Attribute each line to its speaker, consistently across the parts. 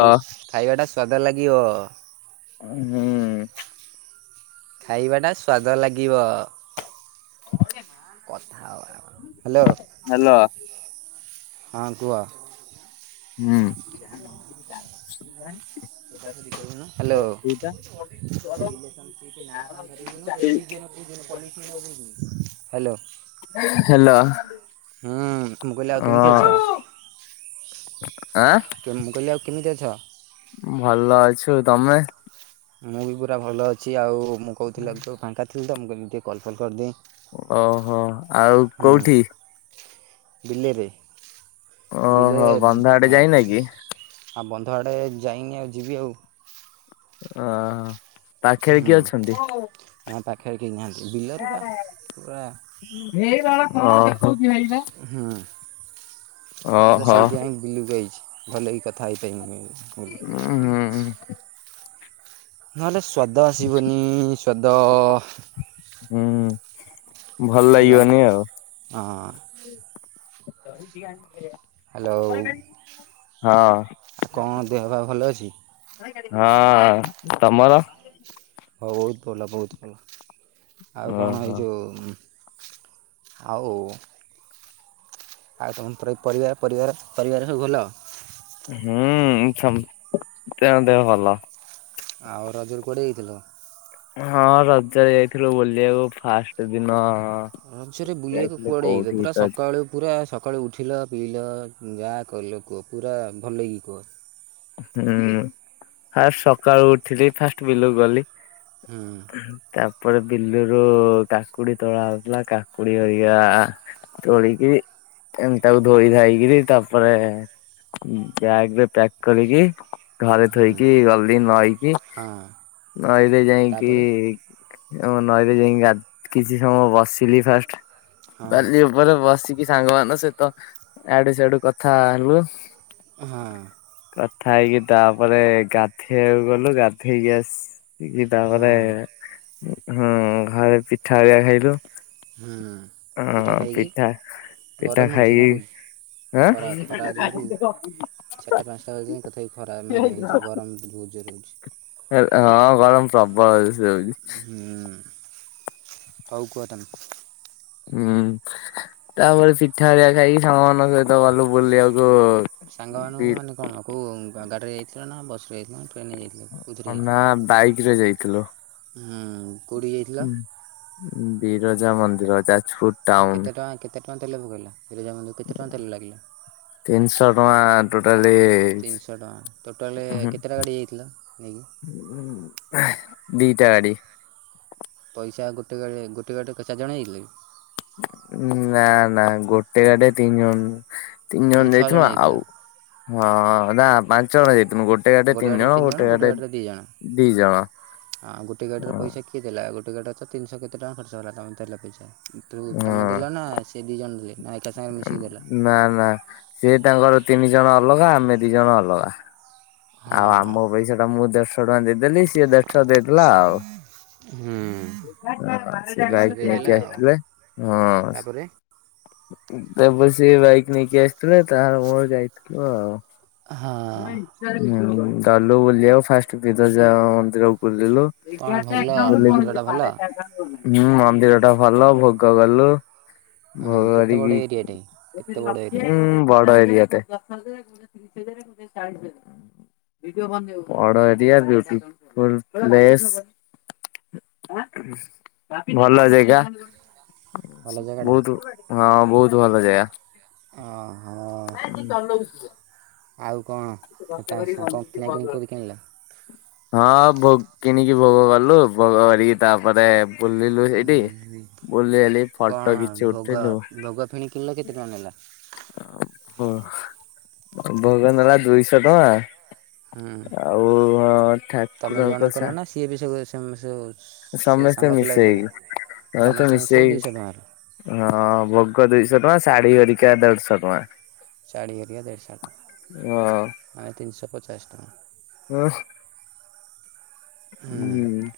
Speaker 1: ହଉ ଖାଇବାଟା ସ୍ଵାଦ ଲାଗିବ।
Speaker 2: ଉଁ ହୁଁ।
Speaker 1: ଖାଇବା ଟା ସ୍ଵାଦ ଲାଗିବ।
Speaker 2: ଓ କେ।
Speaker 1: କଥା ହବା
Speaker 2: ହାଲୋ।
Speaker 1: ହ୍ୟାଲୋ ହଁ କୁହ।
Speaker 2: ହୁଁ। ଶ
Speaker 1: ହାଲୋ। ହ୍ୟାଲୋ। ହୁଁ ମୁଁ କହିଲି ଆଉ
Speaker 2: ହାଲୋ
Speaker 1: କେମିତି
Speaker 2: ହଁ।
Speaker 1: ଅଛ?
Speaker 2: ଆଁ?
Speaker 1: ଯୋଉ ମୁଁ କହି ଆଉ କେମିତି ଅଛ?
Speaker 2: ଭଲ ଅଛୁ ତମେ?
Speaker 1: ମୁଁ ବି ପୁରା ଭଲ ଅଛି ଆଉ ମୁଁ କହୁଥିଲି ଅବିକ ଫାଙ୍କା ଥିଲି ତ ମୁଁ କହିଲି ମୁଁ କଲ୍ ଫଲ୍ କରିଦିଏ।
Speaker 2: ଓହୋ ଆଉ
Speaker 1: ହୁଁ
Speaker 2: କୋଉଠି?
Speaker 1: ବିଲେରେ ବିଲେ
Speaker 2: ଓହୋ ବନ୍ଧ ଆଡେ
Speaker 1: ଆଁ
Speaker 2: ଯାଇନା କି
Speaker 1: ଆଉ ବନ୍ଧ ଆଡ଼େ ଯାଇଁ ନି ଆଉ ଯିବି ଆଉ।
Speaker 2: ଓହ ପାଖରେ
Speaker 1: ହୁଁ
Speaker 2: କିଏ ଅଛନ୍ତି?
Speaker 1: ନା ପାଖେରେ କେହି ନାହାଁନ୍ତି ବିଲେରେ ବା। ପୁରା
Speaker 2: ଅ ହଁ।
Speaker 1: ହୁଁ। ଦାଦା ସେଇଥିପାଇଁ ବିଲକୁ ଆଇଚି, ଭଲକି କଥା ହେଇପାରି ହୁଲ
Speaker 2: ଉଁ ହୁଁ।
Speaker 1: ନହେଲେ ସ୍ଵାଦ ଆସିବନି ସ୍ଵାଦ।
Speaker 2: ହୁଁ। ଭଲ ଲାଗିବନି ଆଉ
Speaker 1: [unintelligible] ହଁ।
Speaker 2: [inaudible]
Speaker 1: ହାଲୋ।
Speaker 2: ହଁ
Speaker 1: ଆଉ କଣ ଦେହ ପା ଭଲଅଛି?
Speaker 2: ହଁ। ତମର?
Speaker 1: ବହୁତ୍ ଭଲ ବହୁତ୍ ଭଲ। ଆଉ କଣ
Speaker 2: ଓହୋ।
Speaker 1: ଏଇଯୋଉ ଆଉ ଆଉ [unintelligible] ପରିବାର ପରିବାର ପରିବାର ସବୁଭଲ?
Speaker 2: ହୁଁ ସମସ୍ତ ଙ୍କ ଦେହଭଲ।
Speaker 1: ଆଉ ରଜରେ କୁଆଡେ ଯାଇଥିଲ?
Speaker 2: ହଁ ରଜରେ ଯାଇଥିଲୁ ବୁଲିବାକୁ, ଫାଷ୍ଟଦିନ
Speaker 1: ରଜରେ ବୁଲିବାକୁ କୁଆଡେ ଯାଇଥିଲ? ପୁରାସକାଳୁ ପୁରା ସକାଳୁ ଉଠିଲ ପିଇଲ ଯାହା କଲ କୁହ। ପୁରା ଭଲକି କୁହ।
Speaker 2: ହୁଁ। ଫାଷ୍ଟ ସକାଳୁ ଉଠିଲି ଫାଷ୍ଟ ବିଲକୁ ଗଲି।
Speaker 1: ହୁଁ।
Speaker 2: ତାପରେ ବିଲୁରୁ କାକୁଡି ତୋଳା ହଉଥିଲା, କାକୁଡି ଧରିକି ଆ ତୋଳିକିରି ଏମିତି ତାକୁ ଧୋଇ ଧାଇକିରି ତାପରେ ବ୍ୟାଗ୍ ରେ ପ୍ୟାକ୍ କରିକି ଘରେ
Speaker 1: ହୁଁ
Speaker 2: ଥୋଇକି ଗଲି ନଈକି।
Speaker 1: ହଁ
Speaker 2: ନଈରେ ଯାଇଁକି
Speaker 1: ତାପରେ
Speaker 2: ନଈରେ ଯାଇଁକି ଗା କିଛି ସମୟ ବସିଲି ଫାଷ୍ଟ।
Speaker 1: ହଁ
Speaker 2: ବାଲି ଉପରେ ବସିକି ସାଙ୍ଗମାନଙ୍କ ସହିତ ଇଆଡୁ ସିଆଡୁ କଥା ହେଲୁ।
Speaker 1: ହଁ।
Speaker 2: କଥା ହେଇକି ତାପରେ ଗାଧେଇବାକୁ ଗଲୁ। ଗାଧେଇକି ଆସ୍ ତାପରେ
Speaker 1: ହଁ
Speaker 2: ହୁଁ ଘରେ ପିଠା ହେରିକା ଖାଇଲୁ।
Speaker 1: ହୁଁ। ପିଠା ଖାଇକି,
Speaker 2: ପିଠା
Speaker 1: ଗରମ ହଉଚି ନା।
Speaker 2: ଖାଇକି
Speaker 1: [unintelligible] ଖରା ଖରା ଯୋଗୁରୁ ଚାରିଟା ପାଞ୍ଚଟା ବାଜିଲାଣି ତଥାପି ଖରା ମାନେ ଏ ଯୋଉ ଗରମ୍ ବହୁତ୍ ଜୋରେ ହଉଚି।
Speaker 2: ହଁ ଗରମ ପ୍ରବଳ ଯୋରସେ ହଉଚି।
Speaker 1: ହୁଁ। ହଉ କୁହ ତମେ।
Speaker 2: ହୁଁ। ତାପରେ ପିଠା ହେରିକା ଖାଇକି ସାଙ୍ଗମାନଙ୍କ ସହିତ ଗଲୁ ବୁଲିବାକୁ
Speaker 1: ସାଙ୍ଗ
Speaker 2: ବି
Speaker 1: ମାନଙ୍କୁ ମାନେ କଣ କୋଉ ଗାଡିରେ ଯାଇଥିଲ ନା ବସ୍ ରେ? ନା ଟ୍ରେନ୍ ରେ ଯାଇଥିଲ, କୋଉଥିରେ
Speaker 2: ନା
Speaker 1: ଯାଇଥିଲ?
Speaker 2: ବାଇକ୍ ରେ ଯାଇଥିଲୁ।
Speaker 1: ହୁଁ।
Speaker 2: ବିରଜା ମନ୍ଦିର, ଯାଜପୁର ଟାଉନ
Speaker 1: କେତେଟଙ୍କା କେତେ ଟଙ୍କାରେ ତେଲ ପକେଇଲ? ବିରଜା ମନ୍ଦିର କୁ କେତେଟଙ୍କା ତେଲ ଲାଗିଲା?
Speaker 2: ତିନିଶହ ଟଙ୍କା ଟୋଟାଲି
Speaker 1: ତିନିଶହ ଟଙ୍କା। ଟୋଟାଲ କେତେଟା ଗାଡି ଯାଇଥିଲ ନେଇକି?
Speaker 2: ଦିଟା ଗାଡି।
Speaker 1: ପଇସା ଗୋଟେ ଗାଡି ଗୋଟେ ଗାଡିରେ କେତେ ଚାରି ଯାଇଥିଲ କି?
Speaker 2: ନା ନା ଗୋଟେ
Speaker 1: ଆଉ
Speaker 2: ଗାଡିରେ ତିନି ଜଣ, ତିନି
Speaker 1: ମାନେ
Speaker 2: ଜଣ
Speaker 1: ଛଅ
Speaker 2: ଯାଇଥିଲୁ।
Speaker 1: ଯାଇଥିଲ
Speaker 2: ଆଉ ହଁ। ନା ପାଞ୍ଚ ଜଣ ଯାଇଥିଲୁ। ଗୋ
Speaker 1: ଆଉ ଗୋଟେ ଗାଡ଼ିରେ ତିନି ଜଣ ଗୋଟେ ଗାଡ଼ିରେ ଦିଜଣ
Speaker 2: ଦି ଜଣ।
Speaker 1: ଆଉ ଗୋଟେ ଗାଡ଼ିର
Speaker 2: ହଁ
Speaker 1: ପଇସା କି କିଏ ଦେଲା ଗୋଟେ ଗାଡ଼ର ତିନିଶହ କେତେ ଟଙ୍କା ଖର୍ଚ୍ଚ ହେଲା ତମ ତେଲ ପଇସା ତୁ ତମେ ଦେଲନା ସି ସେ ଦି ଜଣ ଥିଲେ ମାନେ ଏକା ସାଙ୍ଗରେ ମିଶିକି ଦେଲ
Speaker 2: ନା ନା ସିଏ ତାଙ୍କର ତିନିଜଣ ଅଲଗା ଆମେ ଦିଜଣ ଅଲଗା ଆଉ
Speaker 1: ହଁ
Speaker 2: ଆମ ପଇସାଟା ମୁଁ ଦେଢ଼ଶହ ଟଙ୍କା ଦେଇଦେଲି ସିଏ ଦେଢ଼ ଶହ ଦେଇଦେଲା ଆଉ
Speaker 1: ହୁଁ।
Speaker 2: ସେ
Speaker 1: ଦେଢ଼ଶହ
Speaker 2: ବାଇକି
Speaker 1: ଦେଇଦେଲା
Speaker 2: ନେଇକି
Speaker 1: ଆଉ
Speaker 2: ଆଇଥିଲେ ହଁ
Speaker 1: ତାପରେ
Speaker 2: ତାପରେ ସିଏ ବାଇକ୍ ନେଇକି ଆସିଥିଲେ ତାହାର ମୋର ଯାଇଥିଲୁ ଆଉ
Speaker 1: ହଁ
Speaker 2: ଗଲୁ ବୁଲିବାକୁ ଫାଷ୍ଟ ବିରଜା ମନ୍ଦିର ବୁଲିଲୁ
Speaker 1: କ'ଣ ଭଲ
Speaker 2: ବୁଲିଲୁ
Speaker 1: ମନ୍ଦିରଟା ଭଲ
Speaker 2: ହୁଁ ମନ୍ଦିରଟା ଭଲ ଭୋଗକଲୁ
Speaker 1: କେତେ ବଡ଼ ଏରିଆଟେ କେତେ ବଡ଼
Speaker 2: ଭୋଗକରିକି
Speaker 1: ଏରିଆଟେ
Speaker 2: ଉଁ ବଡ଼ ଏରିଆଟେ ଦଶହଜାର କୋଉଟା ତିରିଶିହଜାର କୋଉଟା ଚାଳିଶିହଜାର ବଡ଼ ଏରିଆ ବିୟୁଟିଫୁଲ ପ୍ଲେଶ୍ ଭଲ ଜେଗା।
Speaker 1: ଭଲ ଜାଗାଟା
Speaker 2: ବହୁତୁ ହଁ ବହୁତ ଭଲ ଜାଗା।
Speaker 1: ଅହଁ। ଆଉ କଣ ତା ସ କଣ କିଣାକିଣିି କୋଉଠି କିଣିଲ?
Speaker 2: ହଁ ଭୋଗ୍ କିଣିକି ଭୋଗ କଲୁ ଭୋଗ କରିକି ତାପରେ ବୁଲିଲୁ ହେଇଠି ବୁଲି ହେଲି ଫଟୋ
Speaker 1: କ'ଣ
Speaker 2: କିଛି
Speaker 1: ଭୋଗ
Speaker 2: ଉଠେଇଲୁ
Speaker 1: ଭୋଗ ଫିଣି କିଣିଲ କେତେ ଟଙ୍କା ନେଲା
Speaker 2: ଓ ଭୋଗନେଲା ଦୁଇଶହ ଟଙ୍କା।
Speaker 1: ହୁଁ
Speaker 2: ଆଉ ହଁ
Speaker 1: ତମେ ଜଣେ
Speaker 2: ଠାକୁରଙ୍କ ସା
Speaker 1: [unintelligible]
Speaker 2: ସମସ୍ତେ
Speaker 1: ସାଙ୍ଗ ପିଲା ବି କଲେ?
Speaker 2: ମିଶେଇକି ସମସ୍ତେ
Speaker 1: ମିଶି
Speaker 2: ମିଶେଇ
Speaker 1: ଦୁଇଶହ ଟଙ୍କାର
Speaker 2: ହେଇକି ହଁ ଭୋଗ ଦିଇଶହ ଟଙ୍କା ଶାଢ଼ୀ ହେରିକାଦେଢ଼ ଶହ ଟଙ୍କା।
Speaker 1: ଚାଳି ହେରିକା
Speaker 2: ହଁ।
Speaker 1: ଯାଇଛନ୍ତି ଆଉ ତିନଶହ ପଚାଶ ଟଙ୍କା।
Speaker 2: ହୁଁ।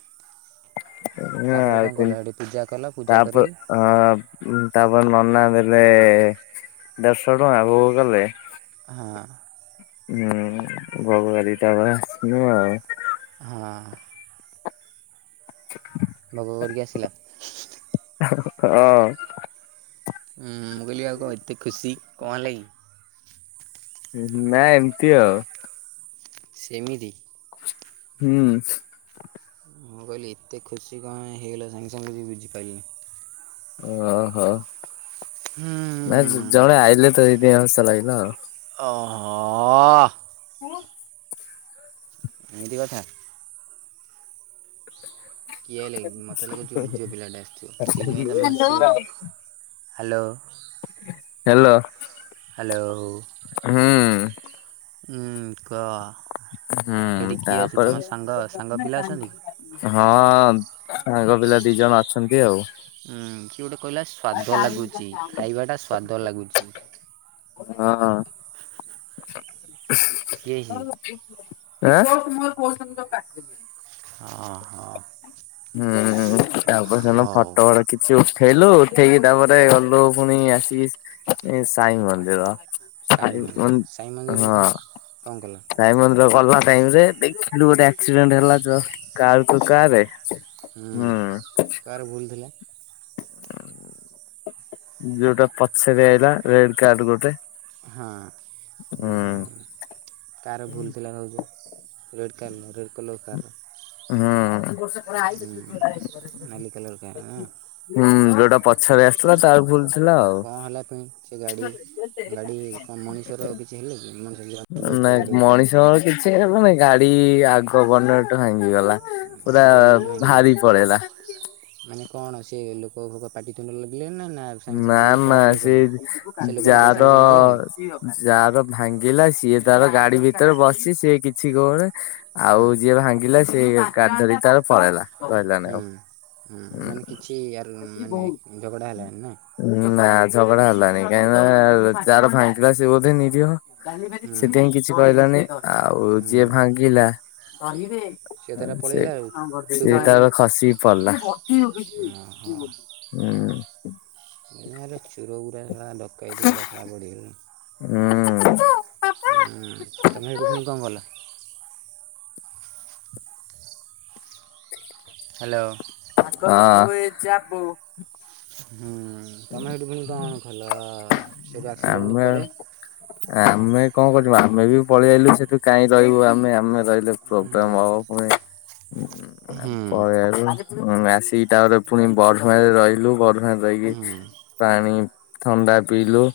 Speaker 1: ତାପରେ କଣ କଲ
Speaker 2: [unintelligible]
Speaker 1: ସେଠି ପୂଜା କଲ ପୂଜା
Speaker 2: ତାପ
Speaker 1: କରିକି
Speaker 2: ହଁ। ତାପରେ ନନା ଦେଲେ ଦେଢ଼ଶହ ଟଙ୍କା ଭୋଗ କଲେ
Speaker 1: ହାଁ।
Speaker 2: ହୁଁ ଭୋଗ କରିକି ତାପରେ ଆସିବେ ଆଉ
Speaker 1: ହଁ। ଭୋଗ କରିକି ଆସିଲା।
Speaker 2: ହଁ।
Speaker 1: ଉମ ମୁଁ କହିଲି ଆଉ କଣ ଏତେ ଖୁସି କଣ ହେଲା କି?
Speaker 2: ନା ଏମିତି ଆଉ।
Speaker 1: ସେମିତି।
Speaker 2: ହୁଁ।
Speaker 1: ମୁଁ କହିଲି ଏତେ ଖୁସି କଣ ହେଇଗଲା ସାଙ୍ଗେ ସାଙ୍ଗେ ମୁଁ କିଛି ବୁଝିପାରିଲିନି।
Speaker 2: ଓ ହୋ।
Speaker 1: ହୁଁ।
Speaker 2: ନା ଜ ଜଣେ ଆଇଲେ ତ ସେଥି ପାଇଁ ହସ ଲାଗିଲା ଆଉ।
Speaker 1: ଅ ହ। ଆ।
Speaker 2: ହଁ।
Speaker 1: ଏମିତି କଥା। କିଏ ଆଇଲା କି ମତେ ଲାଗୁଛି ଗୋଟେ ଝିଅ ପିଲାଟା ଆସିଥିବ ସେଇଥିପାଇଁ ତମେ ଆସିଥିବ ଆଉ। ହ୍ୟାଲୋ।
Speaker 2: ହେଲୋ।
Speaker 1: ହ୍ୟାଲୋ ହୁଁ କୁହ। ସେଠି
Speaker 2: ହୁଁ
Speaker 1: କିଏ ଅଛି
Speaker 2: ତାପରେ
Speaker 1: ତମ ସାଙ୍ଗ ସାଙ୍ଗ ପିଲା ଅଛନ୍ତି କି?
Speaker 2: ହଁ ସାଙ୍ଗ ପିଲା ଦି ଜଣ ଅଛନ୍ତି ଆଉ।
Speaker 1: ଉଁ କିଏ ଗୋଟେ କହିଲା ସ୍ବାଦ ଲାଗୁଚି ଖାଇବାଟା ସ୍ୱାଦ ଲାଗୁଚି।
Speaker 2: ହଁ। [inaudible]
Speaker 1: କିଏ ସିଏ।
Speaker 2: ଏଁ [inaudible]
Speaker 1: ଅ ହଁ।
Speaker 2: [unintelligible]
Speaker 1: ହଉ
Speaker 2: କିଛି ଉଠେଇଲୁ ଉଠେଇକି ତାପରେ ଗଲୁ ପୁଣି ଆସିକି ଏ ସାଇ ମନ୍ଦିର।
Speaker 1: ସାଇ ମନ୍ଦିର ସାଇ ମନ୍ଦିରରେ
Speaker 2: ହଁ
Speaker 1: ପୁଣି କଣ କଲ।
Speaker 2: ସାଇ ମନ୍ଦିର ଗଲା ଟାଇମ ରେ ଦେଖିଲୁ ଗୋଟେ ଆକ୍ସିଡେଣ୍ଟ ହେଲା ତ କାର୍ କୁ କାରେ ହୁଁ।
Speaker 1: କାରେ ଭୁଲଥିଲା।
Speaker 2: ଯୋଉଟା ପଛରେ ଆଇଲା ରେଡ କାର ଗୋଟେ।
Speaker 1: ହଁ କାର ଭୁଲ ଥିଲା ଭାବୁଚ। ରେଡ଼୍ କାରିଲ ରେଡ଼ କଲର କାରର।
Speaker 2: ହଁ [inaudible]
Speaker 1: ନାଲି କଲର୍ କାର୍ ନା
Speaker 2: ହୁଁ ଯୋଉଟା ପଛରେ ଆସିଥିଲା ତାର ଭୁଲ। ଥିଲା ଆଉ।
Speaker 1: କଣ ହେଲା ପଣି ସେ ଗାଡି ଗାଡି କଣ ମଣିଷର କିଛି ହେଲେ କି ମାନେ
Speaker 2: ନାଇ ମଣିଷଙ୍କର କିଛି ହେବନେଇ ଗାଡି ଆଗ ବନେଟ୍ ଭାଙ୍ଗିଗଲା। ପୁରା
Speaker 1: ଆଗ ବନେଟ୍ ଭାଙ୍ଗିଗଲା
Speaker 2: ଭାରି ପଳେଇଲା।
Speaker 1: ମାନେ କଣ ସେ ଲୋକ ଭୋକ ପାଟିିତୁଣ୍ଡ ଲାଗିଲେ ନା ନା ସାଙ୍ଗେ
Speaker 2: ନା
Speaker 1: ସାଙ୍ଗେ ସେମିତି
Speaker 2: ନା
Speaker 1: ପଳାପଳି
Speaker 2: ସେ
Speaker 1: କଲେ ସେ ଲୋକଟା ପଇସା
Speaker 2: ଯାାର
Speaker 1: ଫଇସା ମାଗିଲାନି
Speaker 2: ଯାର ଭାଙ୍ଗିଲା ସିଏ ତାର ଗାଡି ଭିତରେ ବସିଚି ସିଏ କିଛି କହୁନି। ଆଉ
Speaker 1: ହୁଁ
Speaker 2: ଯିଏ ଭାଙ୍ଗିଲା ସିଏ କାଚ ଦେଇ ତାର ପଳେଇଲା ରହିଲାନି ଆଉ।
Speaker 1: ହୁଁ ହୁଁ ମାନେ କିଛି ଆ ର୍ ମାନେ ଝଗଡ଼ା ହେଲା ନି ନା।
Speaker 2: ନା ଝଗଡା ହେଲାନି କାହିଁ ନା ଯାର ଭାଙ୍ଗିଲା ସିଏ ବୋଧେ ନିରୀହ।
Speaker 1: ହୁଁ
Speaker 2: ସେଥିପାଇଁ କିଛି କହିଲାନି ଆଉ ଯିଏ
Speaker 1: ହୁଁ
Speaker 2: ଭାଙ୍ଗିଲା ଅ
Speaker 1: ତା'ର
Speaker 2: ସେ
Speaker 1: ପଳେଇଲା ଆଉ
Speaker 2: ସି ତାଳେ ଖସିି ପଳଲା।
Speaker 1: ଓ ହୋ। [unintelligible] ଚୁର ଗୁରା ଶଳା ଡକାୟତି ଗୁରା ଶଳା ବଢିଗଲେଣୀ।
Speaker 2: ହଉଁ
Speaker 1: ହୁଁ ତମେ ହେଇଟୁ ପୁଣି କଣ କଲ? ହ୍ୟାଲୋ।
Speaker 2: ହଁ। [inaudible]
Speaker 1: ହୁଁ ତମେ ହେଇଟୁ ପୁଣି କଣ କଲ? ସେଇଠୁ ଆକ୍ସିଡେଣ୍ଟ
Speaker 2: ଆମେ ଆ
Speaker 1: ପରେ
Speaker 2: ଆମେ କଣ କରବୁ ଆମେ ବି ପଳେଇ ଆଈଲୁ ସେଠୁ କାଇଁ ରହିବୁ ଆମେ ଆମେ ରହିଲେ ପ୍ରୋବ୍ଲମ
Speaker 1: ହୁଁ
Speaker 2: ହବ ପୁଣି।
Speaker 1: ହୁଁ
Speaker 2: ପଲେଇ ଆଇଲୁ। ଉଁ ଆସିକି ତାରେ ଫୁଣି ବରୁହାଁରେ ରହିଲୁ ବରହାଁରେ ରହିକି
Speaker 1: ହୁଁ
Speaker 2: ପାଣି ଥଣ୍ଡା ପିିଇଲୁ।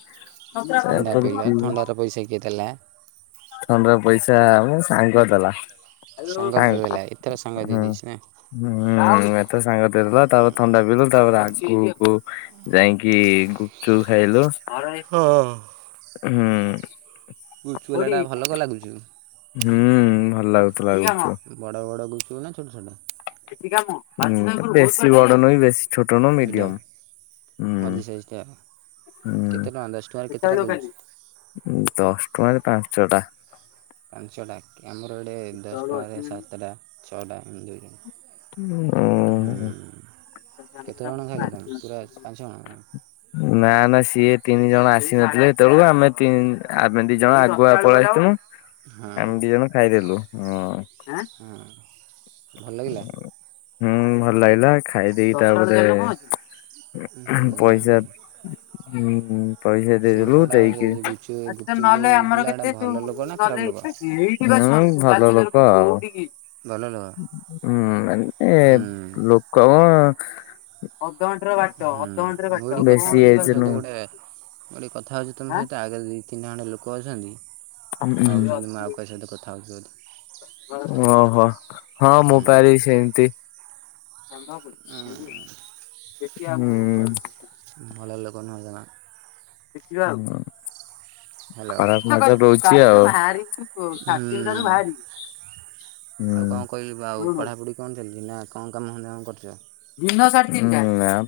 Speaker 1: ଥଣ୍ଡା ପିଇଲା ଥଣ୍ଡାର ପଇସା କିଏ ଦେଲା?
Speaker 2: ଥଣ୍ଡା ର ପଇସା ମୋ ସାଙ୍ଗ ଦେଲା।
Speaker 1: ସାଙ୍ଗ ଜୁ ହେଲା ଏଥର ସାଙ୍ଗ ଦେଇ
Speaker 2: ହୁଁ।
Speaker 1: ଦେଇଛି ନାଇଁ।
Speaker 2: ହୁଁ ଏଥର ସାଙ୍ଗ ଦେଇ ଦେଲା ତାପରେ ଥଣ୍ଡା ପିଇଲୁ ତାପରେ ଆକୁ - କୁ ଯାଇକି ଗୁପଚୁପ୍ ଖାଇଲୁ।
Speaker 1: ହଁ।
Speaker 2: ହୁଁ।
Speaker 1: ଗୁପଚୁପ୍ ବାଲାଟା ଭଲ ତ ଲାଗୁଚି
Speaker 2: ହୁଁ ଭଲ ଲାଗୁଥିଲା ଆଜି ସେତେ।
Speaker 1: ବଡ଼ ବଡ଼ ବିକିବୁ ନା ଛୋଟ ଛୋଟ
Speaker 2: ବେଶୀ ବଡ ନୁହୁ କି ବେଶୀ ଛୋଟ ନୁହୁଁ
Speaker 1: ମିଡ଼ିୟମ୍
Speaker 2: ମିଡିୟମ୍।
Speaker 1: ମଝି ସାଇଜ ଟା
Speaker 2: ହୁଁ
Speaker 1: କେତେ ଟଙ୍କା ଦଶ ଟଙ୍କାରେ କେତେଟା ଦୋଉଚି?
Speaker 2: ଦଶ ଟଙ୍କା ରେ ପାଞ୍ଚ ଟା।
Speaker 1: ପାଞ୍ଚଟା କ୍ୟାମରୋଟେ ଦଶ ଟଙ୍କାରେ ସାତଟା ଛଅଟା ଏମିତି। ହୁଁ
Speaker 2: ଉଁ
Speaker 1: କେତେ ଜଣ ଖାଇଲେ ତମ ପୁରା ପାଞ୍ଚ ଜଣ।
Speaker 2: ନା ନା ସିଏ ତିନି ଜଣ ଆସିନଥିଲେ ସେତେବେଳକୁ ଆମେ ଆମେ ଦି ଜଣ ଆଗୁଆ ପଳେଇ ଆସିଥିଲୁ।
Speaker 1: ହଁ
Speaker 2: ଆମେ ଦି ଜଣ ଖାଇଦେଲୁ ହଁ।
Speaker 1: ହଁ ଭଲ ଲାଗିଲା?
Speaker 2: ହୁଁ ଭଲ ଲାଗିଲା ଖାଇଦେଇ ତାପରେ
Speaker 1: ହୁଁ
Speaker 2: ପଇସା ହୁଁ ହୁଁ। ପଇସା
Speaker 1: ସେ
Speaker 2: ଦେଇଦେଲୁ
Speaker 1: ଲୋକଟା
Speaker 2: ଦେଇକି
Speaker 1: ଗୁପଚୁପ୍ ଗୁପଚୁପ୍ ଯେଉଁ ଦେଲା ଏଇଟା
Speaker 2: ହଁ
Speaker 1: ଭଲ ଲୋକ ନା ଖରାପ ଲୋକ
Speaker 2: ଭଲ ଲୋକ ଆଉ।
Speaker 1: ଭଲ ଲୁଗା।
Speaker 2: ହୁଁ ମାନେ ଲୋକ କଣ ଅଧଘଣ୍ଟେ ର ବାଟ
Speaker 1: ହୁଁ
Speaker 2: ଅଧଘଣ୍ଟେ ର
Speaker 1: ମୁଁ ଏଠି କଥା ହେଉଛି ତୁମ ସହିତ
Speaker 2: ବାଟ
Speaker 1: ଗୋଟେ କଥା ହେଉଚି ତମ ସହିତ ଆଗରେ ଦୁଇ ତିନି ଜଣ ଲୋକ ଅଛନ୍ତି
Speaker 2: ହୁଁ।
Speaker 1: ଭାବୁଛନ୍ତି ମାଆ କୁ ପଇସା ତ କଥା ହୋଉଥିବ ଯଦି
Speaker 2: ଓହୋ ହଁ ମୁଁ ପା ଏଇ ସେମିତି ହୁଁ।
Speaker 1: ଭଲ ଲୋକ ନୁହଁ ଯମା।
Speaker 2: ଦେଖିବା ଆଉ କଣ।
Speaker 1: ହ୍ୟାଲୋ
Speaker 2: ଖରାପ୍ ଭାଷା ଦୋଉଚି ଆଉ।
Speaker 1: ହୁଁ ଆଉ କଣ କହିଲୁ ବା ଆଉ ପଢ଼ାପଢ଼ି କଣ ଚାଲିଛି ନା କଣ କାମ ଧନ୍ଦା ଆଉ କଣ କରୁଚ?
Speaker 2: ନା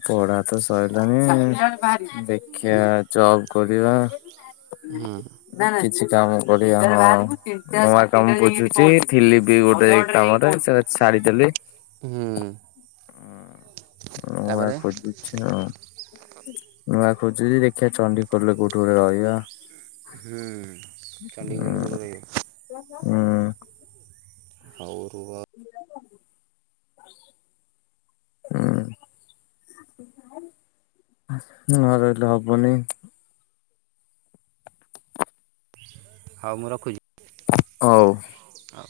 Speaker 2: ପଢା ତ ସରିଲାଣି, ଦେଖିଆ ଯବ୍ କରିବା।
Speaker 1: ହୁଁ ହୁଁ।
Speaker 2: କିଛି କାମ କରିବା ନୂଆ କାମ ବୁଝୁଛି। ଥିଲି ବି ଗୋଟେ କାମରେ ସେ ସାରିଦେଲି।
Speaker 1: ହୁଁ।
Speaker 2: ହଁ ନୂଆ
Speaker 1: ତାପରେ
Speaker 2: ଖୋଜୁଚି। ହଁ ନୂଆ ଖୋଜିଚି ଦେଖିବା ଚଣ୍ଡୀଖୋଲ ରେ କୋଉଠି ଗୋଟେ ରହିବା।
Speaker 1: ହୁଁ ଚଣ୍ଡୀଖୋଲ ରେ କୋଉଠି
Speaker 2: ଉଁ।
Speaker 1: ରହିବ?
Speaker 2: ହୁଁ।
Speaker 1: ହଉ ରୁହ।
Speaker 2: ହୁଁ। ନ ରହିଲେ ହବନି।
Speaker 1: ହଉ ମୁଁ ରଖୁଛି।
Speaker 2: ହଉ।
Speaker 1: ହଉ।